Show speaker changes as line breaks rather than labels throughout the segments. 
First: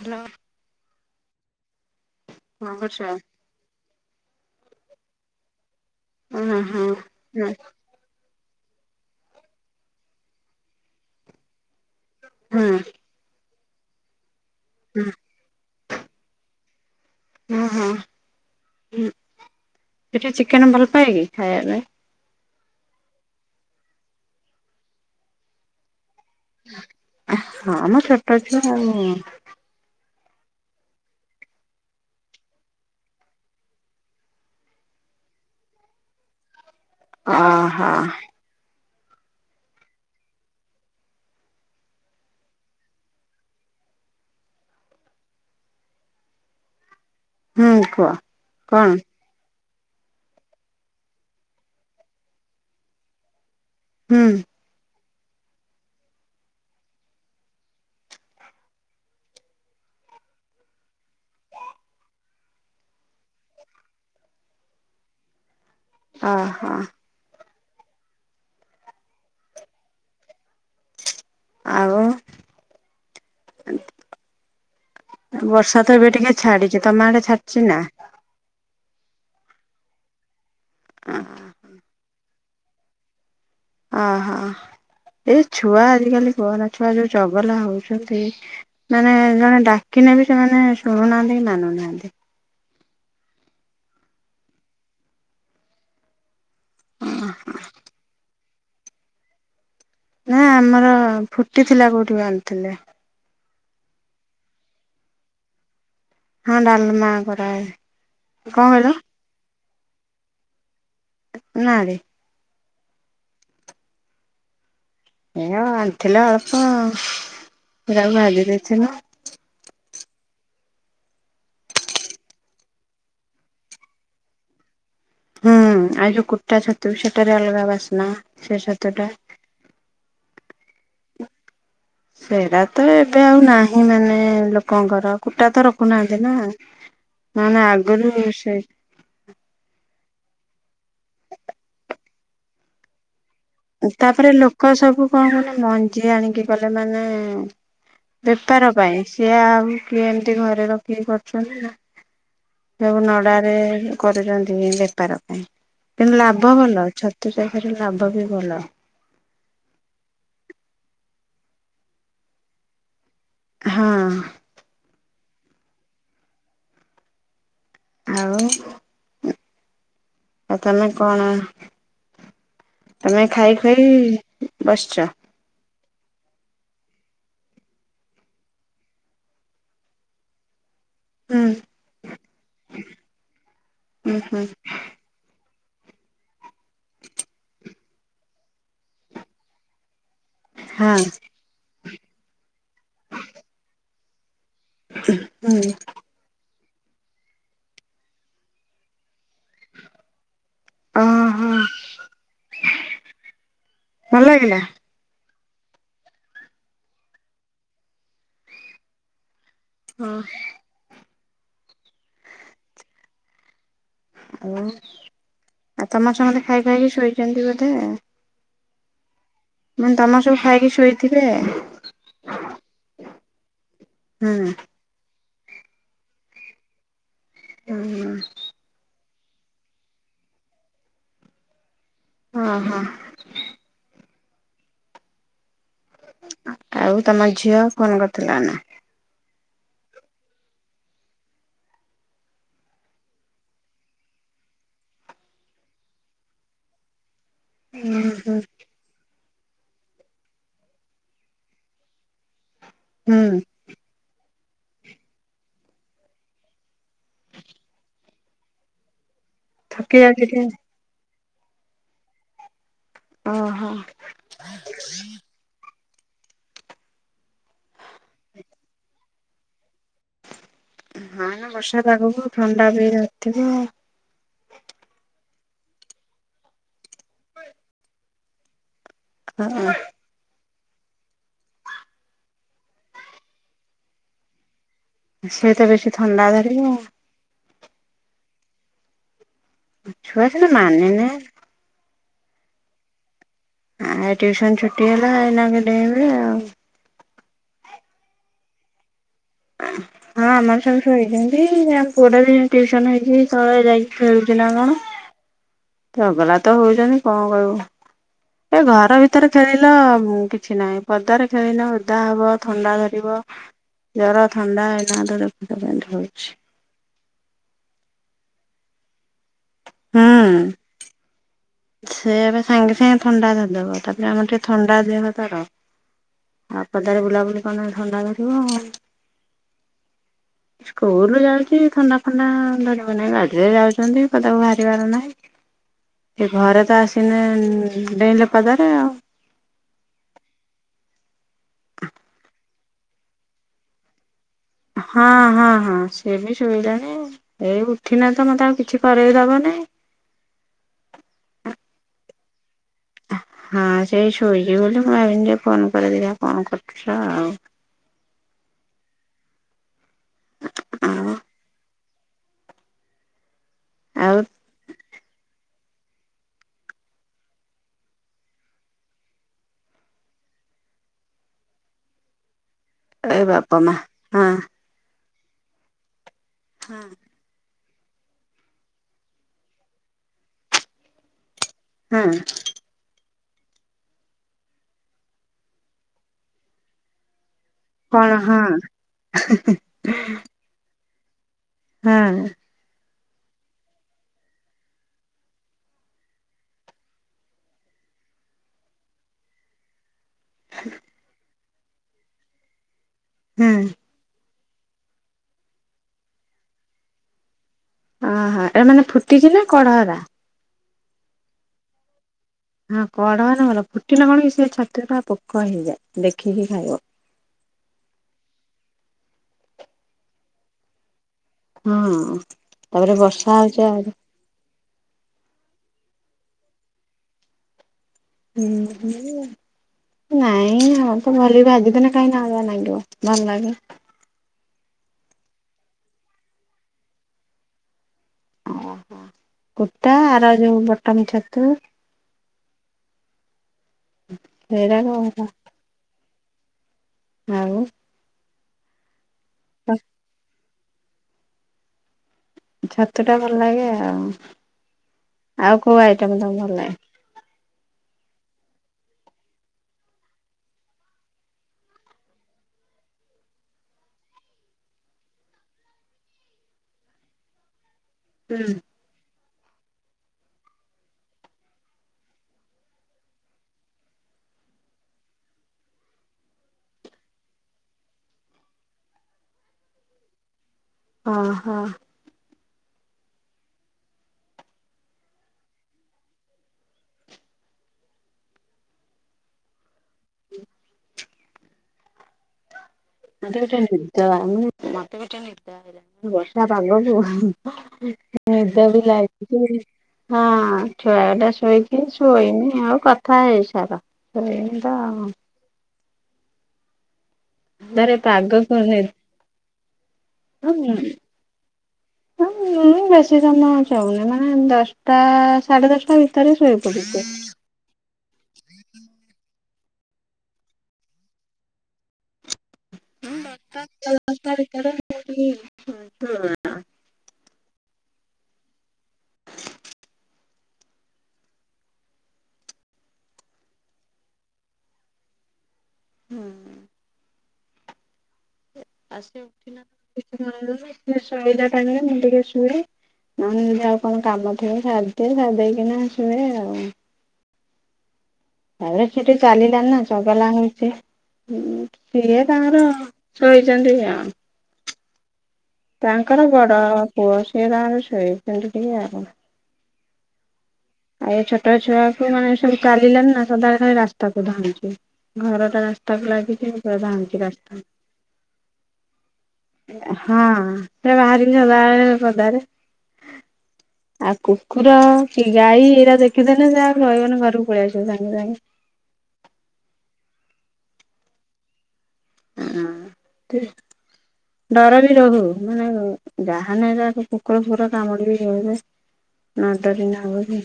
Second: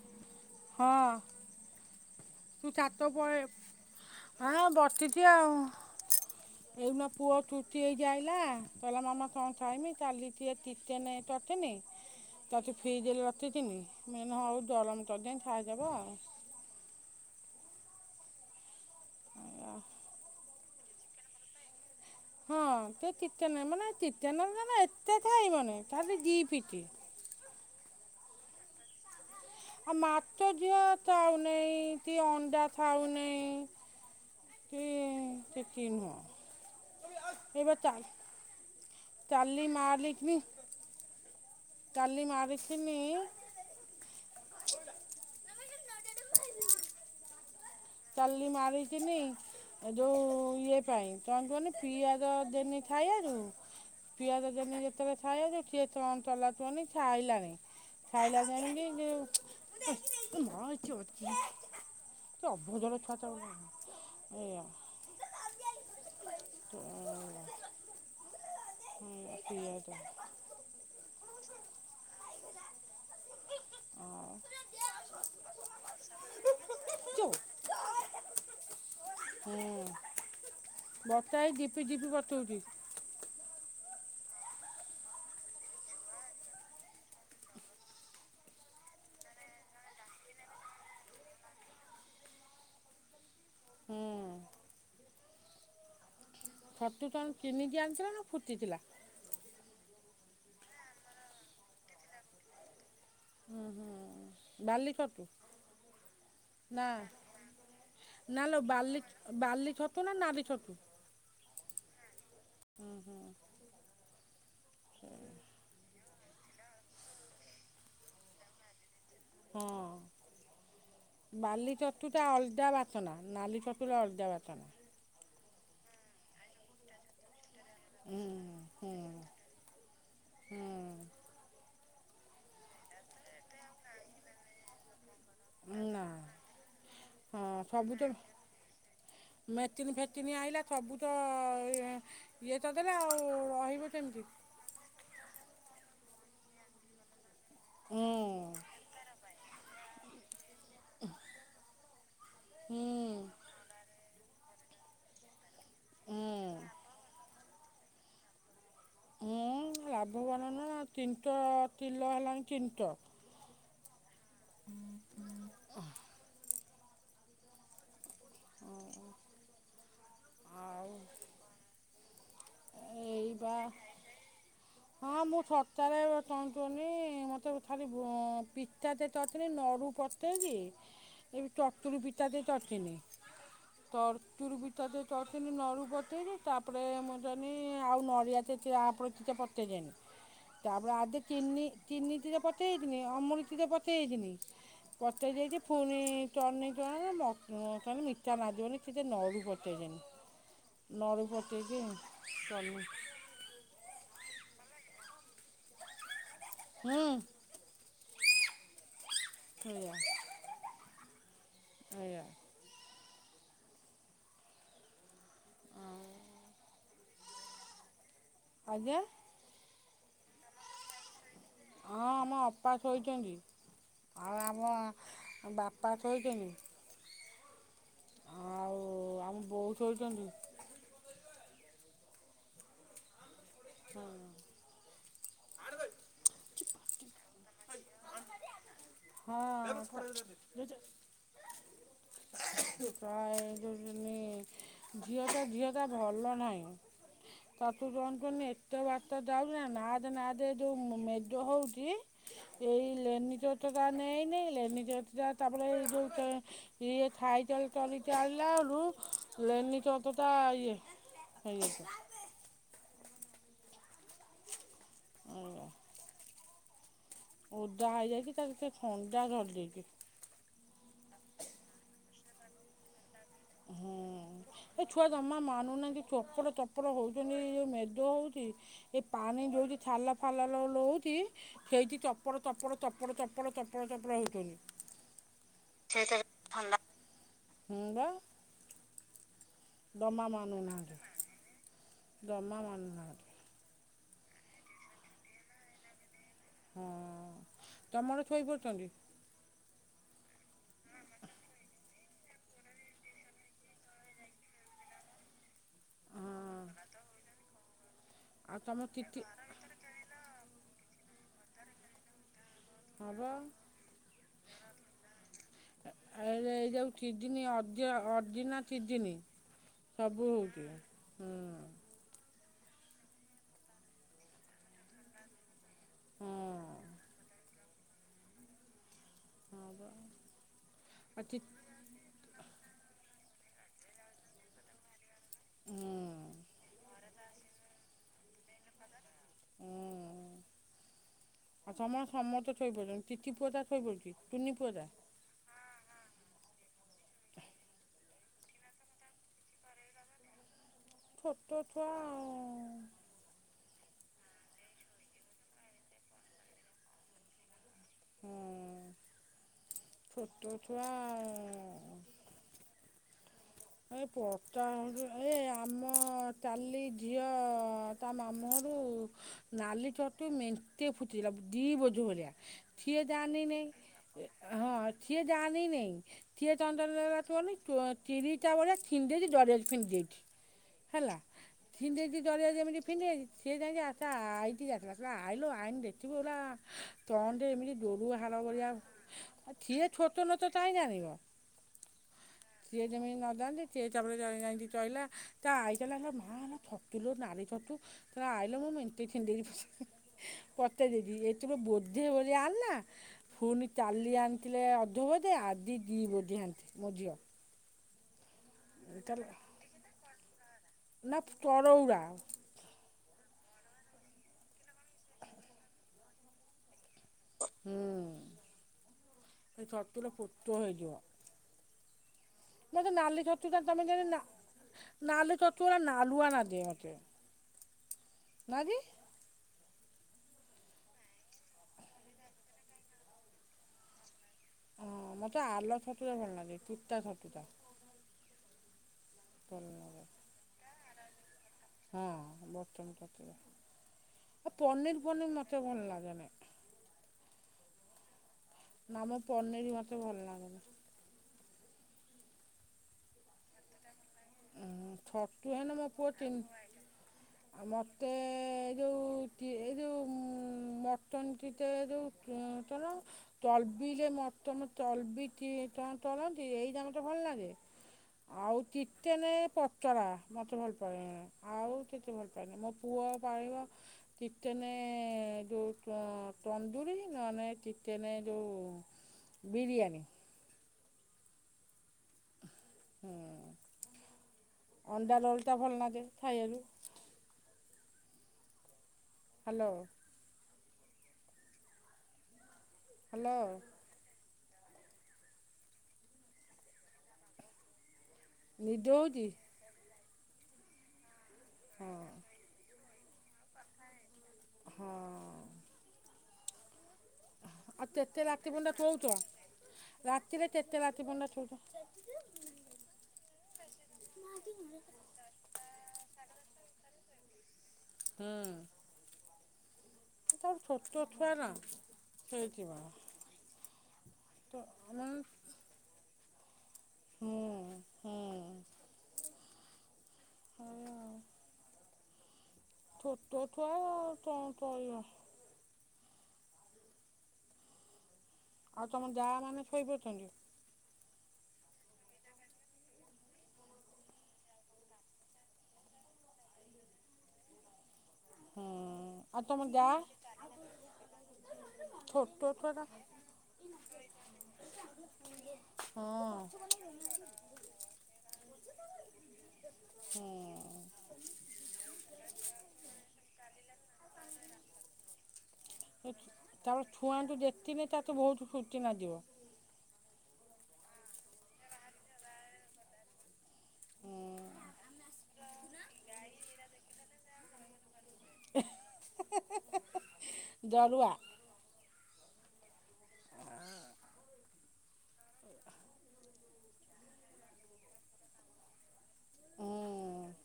Hello
ତୁ
କଣ
ଛାତ
କରୁଛ?
ପଳେ ହଁ ବସିଛି ଆଉ।
ଉଁ ହୁଁ
ଏଇନା ପୁଅ
ହୁଁ
ଛୁଟି ହେଇକି ଆଇଲା। କହିଲା ମାମା କଣ ଖାଇବି କାଲି ଟିକେ ଚିକେନ କରିଥିଲି।
ହୁଁ
ତାକୁ ଫ୍ରୀଜରେ ରଖି ଥିଦିନି ମୁଁ ତଇଲି ହୋଉ ଦରମ
ହୁଁ
ତରିଦିଏ ଥାଇଦବା ଆଉ।
ହଁ ହଁ ହୁଁ।
[unintelligible]
ସେ ଟିକେ ଚିକେନ ଭଲ ପାଏ କି ଖାଇବାପାଇଁ?
ହଁ ସେ ଚିତେନେ ମାନେ ଚିକେନ ଏତେ ଥାଇବନି ଥାଲି ଦି ପିତି।
ହଁ ମ ଛୋଟଛୁଆ ଆଉ।
ଆଉ ମାଛ ଝିଅ ଥାଉନେଇ ତି ଅଣ୍ଡା ଥାଉ ନେଇ। ସେ ତିତି ନୁହଁ।
ଅ ହଁ।
ତାଲି ମାଲିଥିନି। କାଲି ମାରିିଥିନି।
ହୁଁ। କୁହ।
ତାଲି
କଣ
ମାରିଥିନି ଏ ଯୋଉ ଇଏ ପାଇଁ ତ ତୁଅନି ପିଆଜ ଦେନି ଥାଇଆଯୋଗୁ
ହୁଁ
ପିଆଜ ଦେନି ଯେତେବେଳେ ଥାଇବାକୁ ସିଏ ତନ ତଲାକୁହନି ଥାଇଲାନି। ଥାଇଲା ନେଇକି ମା ଏଠି ଅଛି। ଭୋଜନ ଛୁଆ ତ ଏଆ।
ଓହୋ
ଏଥି ଇଏ ଟା।
ଆଉ।
ଆଉ
ବର୍ଷା ତ ଏବେ ଟିକେ ଛାଡିଛି। ତମ ଆଡେ ଛାଡିଛି ନା?
ହୁଁ ବତା ହେ ଜିପି ଜିପି ବତଉଛି।
ଅହୋ ଏଇ ଛୁଆ ଆଜିକାଲି କୁହନା ଛୁଆ ଯୋଉ ଚଗଲା ହଉଛନ୍ତି। ମାନେ ଜଣେ ଡାକିନେ ବି ସେମାନେ ଶୁଣୁନାହାନ୍ତି କି ମାନୁନାହାନ୍ତି।
ହୁଁ। ଛଟୁ ତମେ କିଣିକି ଆଣିଥିଲା ନା ଫୁଟିଥିଲା?
ନା ଆମର ଫୁଟିଥିଲା କଉଠୁ କୋଉଠୁ ଆଣିଥିଲେ।
ହଁ ହଁ ବାଲି ଛତୁ।
ହଁ
ନା
ଡାଲମା କରାହେ
ନାଲୋ
କଣ କହିଲ?
ବାଲି ବାଲି ଛତୁ ନା ନାଲି ଛତୁ
ନାରେ
ହୁଁ ହୁଁ ହଁ
ଏ ହଉ ଆଣିଥିଲେ ଅଳ୍ପ ଆଉ ମୁଁ ତାକୁ ଭାଜି ଦେଇଥିଲି
ହଁ ବାଲି ଚତୁଟା ଅଲଦା ବାଛନା ନାଲି ଛତୁଟା ଅଲଦା ବାଛନା
ହୁଁ ଆଉ ଯୋ କୁଟା ଛତୁ ସେଟାରେ ଅଲଗା ବାସନା
ହୁଁ
ସେ
ହୁଁ
ଛତୁଟା
ହୁଁ
ସେଇଟା ତ ଏବେ ଆଉ ନାହିଁ ମାନେ ଲୋକଙ୍କର କୁଟା ତ ରଖୁନାହାନ୍ତି ନା ମାନେ ଆଗରୁ ସେ
ମେଟିନ ଫେଟିନ ଆଇିଲା ସବୁ ତ ଇଏ ତ ଦେଲେ ଆଉ ରହିବ କେମିତି
କଣ ସବୁ କଣ ମାନେ ମଞ୍ଜି ଆଣିକି କଲେ ମାନେ
ହୁଁ
ବେପାର ପାଇଁ ସିଏ ଆଉ କିଏ ଏମିତି ଘରେ ରଖିକି କରୁଛନ୍ତି
ହୁଁ
ସବୁ ନଡ଼ାରେ କରୁଛନ୍ତି ବେପାର ପାଇଁ କିନ୍ତୁ ଲାଭ
ହୁଁ
ଭଲ ଛତୁ [inaudible] ଲାଭ ବି ଭଲ
[unintelligible] ଲାଭ ବାନ ନା ତିନିଟା ତିିଲୋ ହେଲାଣି ତିନିଟ
ହଁ
[unintelligible]
ଆଉ ଆଉ ତମେ କଣ ତମେ
ଏଇ
ଖାଇ
ବା
ଖାଇ ବସିଛ?
ହଁ ମୁଛତ [unintelligible]
ହୁଁ
ଏ ଚତୁରି ପିତା ଟେ ଦେଇ ଚତ୍ନୀ
ହୁଁ
ଚର୍
ହୁଁ
ଚୁରବିତ [unintelligible] [unintelligible] ତାପରେ
ହଁ
ଆଦି ଚିନି ଚିନିଟିରେ ପଚେଇ ଥିନି ଅମୂଲଟିରେ ପଚେଇ ଦେଇଥିନି ପଚେଇ ଦେଇକି
ହୁଁ
ଫୁଣି [unintelligible]
ଓହୋ
[unintelligible]
ଭଲ ଲାଗିଲା
ହଁ ହୁ
ହଁ
[unintelligible] ହ [unintelligible]
ଓଉ ଆଉ ତମ ସମସ୍ତେ ଖାଇ ଖୁଆଇକି ଶୋଇଛନ୍ତି ବୋଧେ
ଆଜ୍ଞା
ମାନେ ତମର ସବୁ ଖାଇକି ଶୋଇଥିବେ
ହଁ ଆମ ଅପା ଶୋଇଛନ୍ତି
ହୁଁ
ଆଉ ଆମ ବାପା ଶୋଇଛନ୍ତି
ହୁଁ ହୁଁ
ଆଉ ଆମ ବୋଉ ଶଉଛନ୍ତି
ହଁ ହଁ
ହଁ
ଆଉ ତମ ଝିଅ ଫୋନ କରିଥିଲା ନା
ହଁ [unintelligible] ଝିଅଟା ଝିଅ ଟା ଭଲ ନାହିଁ। ତାକୁୁ
ହୁଁ
ଯନ୍ତୁନି ଏତେ ବାଟ ଯାଉଚି ନା ନାଦ ନାଦ ଯୋଉ ମେଦ ହଉଛି ଏଇ
ହୁଁ
ଲେନିଚଟଟା ନେଇନାଇ, ଲେନିଚଟଟ ତାପରେ ଏଇ ଯୋଉ ଏ ଥାଇ ତଲ ତଲଇତିଲିଲା ରୁ ଲେନି
ଥକି ଯାଉଛି
କୋଟଟା
ଟିକେ
ଇଏ ହେଇ
ଓହୋ।
ହୁଁ। ଓଦା ହେଇଯାଇଛି ତା ଭିତରେ ଥଣ୍ଡା ଧରିଦେଇଛି।
ନା ନା ବର୍ଷା ପାଗକୁ ଥଣ୍ଡା ବି ରହିଥିବ।
ହୁଁ ଏ ଛୁଆ ଜମା ମାନୁନାହାନ୍ତି, ଚୋପଡ଼ ଚୋପଡ଼ ହଉଛନ୍ତିଇ, ଯୋଉ ମେଦ ହଉଛି। ଏଇ ପାଣି ଯଉଛି
ହଁ
ଛଲା ଫାଲା ଲ ଲଉଛି ହେଇଠି ଚପଡ଼ ତପଡ଼ ଚପଡ଼ ଚପଡ଼ ଚପଡ଼ ଚପଡ଼ ହେଉଛନ୍ତି।
ସିଏ ତ ବେଶୀ
ସେଇଥିରେ
ଥଣ୍ଡା ଧରିବ।
ଥଣ୍ଡା ହୁଁ ବା
ଛୁଆ
ଦମା
ସିନା
ମାନୁନାହାନ୍ତି।
ମାନେନି
ଦମା ମନୁ ନାହାନ୍ତି।
ଆ ଟିୁସନ ଛୁଟି ହେଲା ଏଇନାକେ ଡେଇଁବେ ଆଉ।
ହୁଁ, ତମର ଛୋଇ ପରଛନ୍ତି?
ହ ହଁ ଆମର ସବୁ ଶୋଇଛନ୍ତି, ଆ ପୁଅଟା ବି ଟିୟୁସନ ହେଇଛି, ତଳେ ଯାଇକି ଖେଳୁଛି ନା କଣ।
ହଁ
ଝଗଲା ତ ହଉଛନ୍ତି କଣ କହିବୁ,
ଆଉ
ଏ
ତମ
ଘର
ତିଥି
ଭିତରେ ଖେଳିଲା [unintelligible] କିଛି ନାହିଁ ପଦାରେ ଖେଳିଲେ ଓଦା ହବ। ଥଣ୍ଡା
ହଁ
ଧରିବ,
ବା
ଜର, ଥଣ୍ଡା [unintelligible] ଧୋଇଛି।
ଏଇ ଯଉ କୀଡୀନି ଅଦ୍ୟ ଅଜିନା କୀଡୀନି ସବୁ
ହୁଁ
ହଉଛି, ହୁଁ।
ସେ ଏବେ ସାଙ୍ଗେ ସାଙ୍ଗେ ଥଣ୍ଡା ଧରିଦବ, ତାପରେ ଆମର ଟିକେ ଥଣ୍ଡା ଦେହ ତାର। ଆ
ହଁ
ପଦାରେ ବୁଲାବୁଲି ଅରୁନାହାନ୍ତି ଥଣ୍ଡା ଧରିବ ଆଉ।
ହଁ ବା
ସ୍କୁଲ
ଆଉ ଚି
ଯାଉଛି ଥଣ୍ଡା ଫଣ୍ଡା ଧରିବ ନାହିଁ ଗାଡ଼ିରେ ଯାଉଛନ୍ତି ପଦାକୁ ବାହାରିିବାର ନାହିଁ।
ହୁଁ।
ସେ ଘରେ ତ ଆସିନେ ଡେଇଁଲେ ପଦାରେ ଆଉ।
[unintelligible]
ହଁ ହଁ ହଁ, ସିଏ ବି ଶୋଇଲାଣି ଏଇ ଉଠିନେ ତ ମତେ ଆଉ କିଛି କରେଇ ଦବ ନାଇଁ।
ଛୋଟୋ ଛୁଆ ଆଉ।
ହଁ ସେଇ ଶୋଇଛି ବୋଲି ମୁଁ ଭାବିନି ଯେ ଫୋନ କରିଦେବି କଣ କରୁଛ ଆଉ।
ହୁଁ, ଛୋଟୋ ଛୁଆ ଆଉ। ଏଇ
ଆଉ
ପୁଅ ଚା ହଉଚି ଏ ଆ ଆମ ଚାଲି ଝିଅ ତା ମାମୁଁଘରୁ ନାଲି ଛତୁ ମେଣ୍ଟେ ଫୁଚିଲା ଦି ବୋଝ ଭଳିଆ। ସିଏ
ଏ
ଜାନିନି,
ବାପ ମା
ହଁ। ସିଏ ଜାନିନି [unintelligible] [unintelligible] ହଲା [unintelligible] ସିଏ
ହଁ
ଯାଇକି ଆତ ଆଇକି
କଣ ହଁ
[unintelligible] ଏମିତି [unintelligible]
ହାଁ।
ଜିଏ ଯେମିନ ହାନ୍ତି ସେ ଚପରେ ଯା ଚହିଲା ତା ଆଇଚିଲା ମା ହେ ଛତୁ ଲୁ ନାରୀ ଛତୁ ତ ଆଇିଲ ମୁଁ ମଇ ଥିଡିରି ପ [unintelligible] କତେ ଦିଦି ଏ ତର ବୋଧେ ବୋଲି ଆ ନା
ହଁ
ପୁଣି ଚାଲଲି ଆନ ଥିଲେ ଅଧ ବୋଧେ ଆ ଦି ଦୁଇ ବୋଧିହାନ୍ତିେ ମୋ ଝିଅ
ଓହୋ ଏଟା ମାନେ ଫୁଟଛିି ନା କଢ଼ ହରା
ନା ଚରଉରା
ହଁ କଡଢ ହେଲେ ଭଲ ଫୁଟିଲେ କଣକି ସେ ଛତୁ ରେ ପୁରା ପୋକ ହେଇଯାଏ ଦେଖିକି ଖାଇବ।
ହୁଁ ସେ ଛତୁରେ ପୁକ ହେଇଯିବ।
ହଁ
ମତେ
ତାପରେ
ନାଲି
ବର୍ଷା
ଛତୁ ଟା
ହଉଛି
ତମେ
ଆହୁରି
ଜଣ ନା- ନାଲି ଛତୁ ଟା ନାଲୁଆ ଲାଗେ ମୋତେ।
ହୁଁ ହୁଁ ନାଇଁ ଆମର ତ ଭଲେଇ ଭାଜି ଦେଲେ କାହିଁ ନାଳୁଆ ଲାଗିବ ଭଲ ଲାଗେ।
ହଁ ମୋତେ ଆଲ ଛତୁଟା ଭଲ ଲାଗେ ଚୁତା ଛତୁଟା।
ଓହୋ
ଭଲ
କୁର୍ତା
ଲାଗେ
ଆର ଯୋଉ ବଟନ ଛତୁ।
ହଁ ବଟନ ଛତୁଟା ଆଉ
ସେଇରାକ
ପନିର ପନିର୍ ମୋତେ ଭଲ ଲାଗେନି।
ଆଉ!
ନା ମ ପନିର୍ ମତେ ଭଲ ଲାଗେନି।
ଛତୁ ଟା ଭଲ ଲାଗେ ଆଉ
ଉଁ ଛତୁ
ଆଉ
ହେନେ
କୋଉ
ମୋ ପୁଅ
ଆଇଟମ ତମ
ତିନି
କୁ ଭଲ ଲାଗେ!
ଆଉ ମୋତେ ଏ ଯେଉଁ ଏ ଯେଉଁ ମଟନ୍ କିଟ ଏ ଯେଉଁ- କି ଚଲ- ତର୍ବିିଲେ ମଟନ ତର୍ବି ତି ଟ ତଳକରନ୍ତି ଏଇ ଦା ମତେ ଭଲ ଲାଗେ। ଆଉ କି- କେନେ ପଚରା ମତେ ଭଲ ପାଏନି ଆଉ କେତେ ଭଲ ପାାଏନି ମୋ ପୁଅ ଖାଇବ- ଚିକେନ ଯଉ ତନ୍ଦୁରୀ ନହେଲେ ଚିକେନ ଯଉ- ବିରିୟାନୀ।
ଓ ହଁ
ହୁଁ ଅଣ୍ଡା ରୋଲଟା ଭଲ ଲାଗେ ଖାଇବାକୁ। ହାଲୋ
[unintelligible]
ହ୍ୟାଲୋ
ଆଁେି [inaudible] ମତେ ବି ଚିନି ବର୍ଷା ପାଗକୁ- [unintelligible] ନିଦ ବି ଲାଗୁଛି ହଁ ଛୁଆ ଟା ଶୋଇକି
ହଁ
ଶୋଇନି ଆଉ କଥା- ଥା ହେଇସାର ସେଇତ
ହଁ
ଆଉ।
ଆଉ
ଧରେ
ତତେ ରାତି
ପାଗକୁ
ପର୍ଯ୍ୟନ୍ତ
ନିଦ
ଚଉଛ ରାତିରେ କେତେ ରାତି ପର୍ଯ୍ୟନ୍ତ ଶୋଉଛ!
ହ ମୁ ବେଶୀ ସମୟ ଶୋଉନି ମାନେ ଦଶଟା- ସାଢେ ଦଶଟା ଭିତରେ ଶୋଇ ପଡୁଛି।
ହୁଁ ତାର ଛୋଟ ଛୁଆ ନା ଶଇଥିବ।
ହଁାର
ମାନେ
[inaudible]
ହୁଁ ହୁଁ। ଏଇଆ ଆଉ ଛୋଟ ଛୁଆ କଣ କହିବ!
ହୁଁ
ଆଉ ତମ
ଆସି
ଯା
ଉଠିଲା
ମାନେ ଶୋଇପଡିଛନ୍ତି?
ସେ ଶୋଇଲା ଟାଇମ୍ ରେ ମୁଁ ଟିକେ ଶୁଏ। ନ ହେଲେ ଯଦି ଆଉ କଣ କାମ ଥିବ ସାରି ଦିଏ ସାରି ଦେଇକିନା ଶୁଏ ଆଉ।
ହୁଁ
ଆରେ ସେ ଟିକିଏ
ଆଉ ତମ
ଚାଲିଲାଣିନା
ଯା
ଚଗଲା ହଉଛି। ହଁ ସିଏ
ଛୋଟ
ତାଙ୍କର
ଛୁଆଟା
ଶୋଇଚନ୍ତି ଆଉ।
ହଁ
ତାଙ୍କର ବଡ ପୁଅ ସିଏ ତାର ଶୋଇଚନ୍ତି ଟିକେ ଆଉ।
ହୁଁ
ଏ ଛୋଟ ଛୁଆ କୁ ମାନେ ସବୁ ଚାଲିଲାନି ନା ସଦାବେଳେ ଖାଲି ରାସ୍ତାକୁ ଧାଉଁଚି ଘରଟା ରାସ୍
ଏକ୍ ଛୁଆତୁ ଦେଖିନେ ତାକୁ ବହୁତ ଖୁଚି ନାଗିବ।
ହା ସେ ବାହାରି ସଦାବେଳେ ପଦାରେ। ଆଉ କୁକୁର କି ଗାଈ ଏଇରା ଦେଖିଦେଲେ ସେ ଆଉ ରହିବନି ଘରକୁ ପଳେଇ ଆସିବ ସାଙ୍ଗେ ସାଙ୍ଗେ।
ଜରୁଆ।
ହୁଁ ଠିକ୍। ଡର ବି ରହୁ ମାନେ ଯାହାନେ କୁକୁର ଫୁକୁର କାମୁଡି ବେ [unintelligible] ନ
ହୁଁ
ଡରିଲେ ହବ କି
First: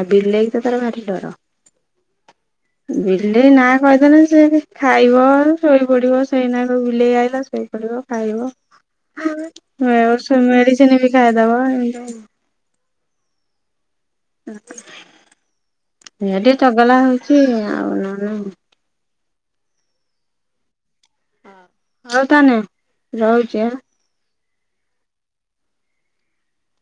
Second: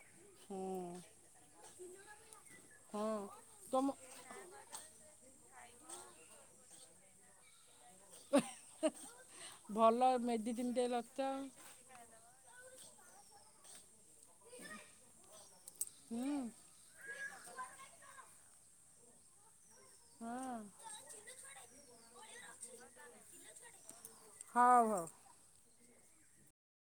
ଆଉ ବିଲେଇ
ହୁଁ
ତ ତାର ଭାରି ଡର।
ହଁ।
ବିଲେଇ ନାଁ
ତମ
କହିଦେଲେ ସେ ଖାଇବ। ଶୋଇ ପଡିବ ସେଇନାକୁ ବିଲେଇ ଆଇଲା ଶୋଇପଡିବ ଖାଇବ।
ଭଲ
ମେଉସ
ମେଡ଼ିସିନଟେ
ମେଡିସିନ ବି
ଲତା
ଖାଇଦବ [unintelligible]
ହୁଁ
ଇଏ ଟିକେ ଟଗଲା ହଉଛି ଆଉ ନ ନାହି।
ହଁ।
ହଉ ତାନେ ରହୁଛି ଆ।
ହଉ ହଉ।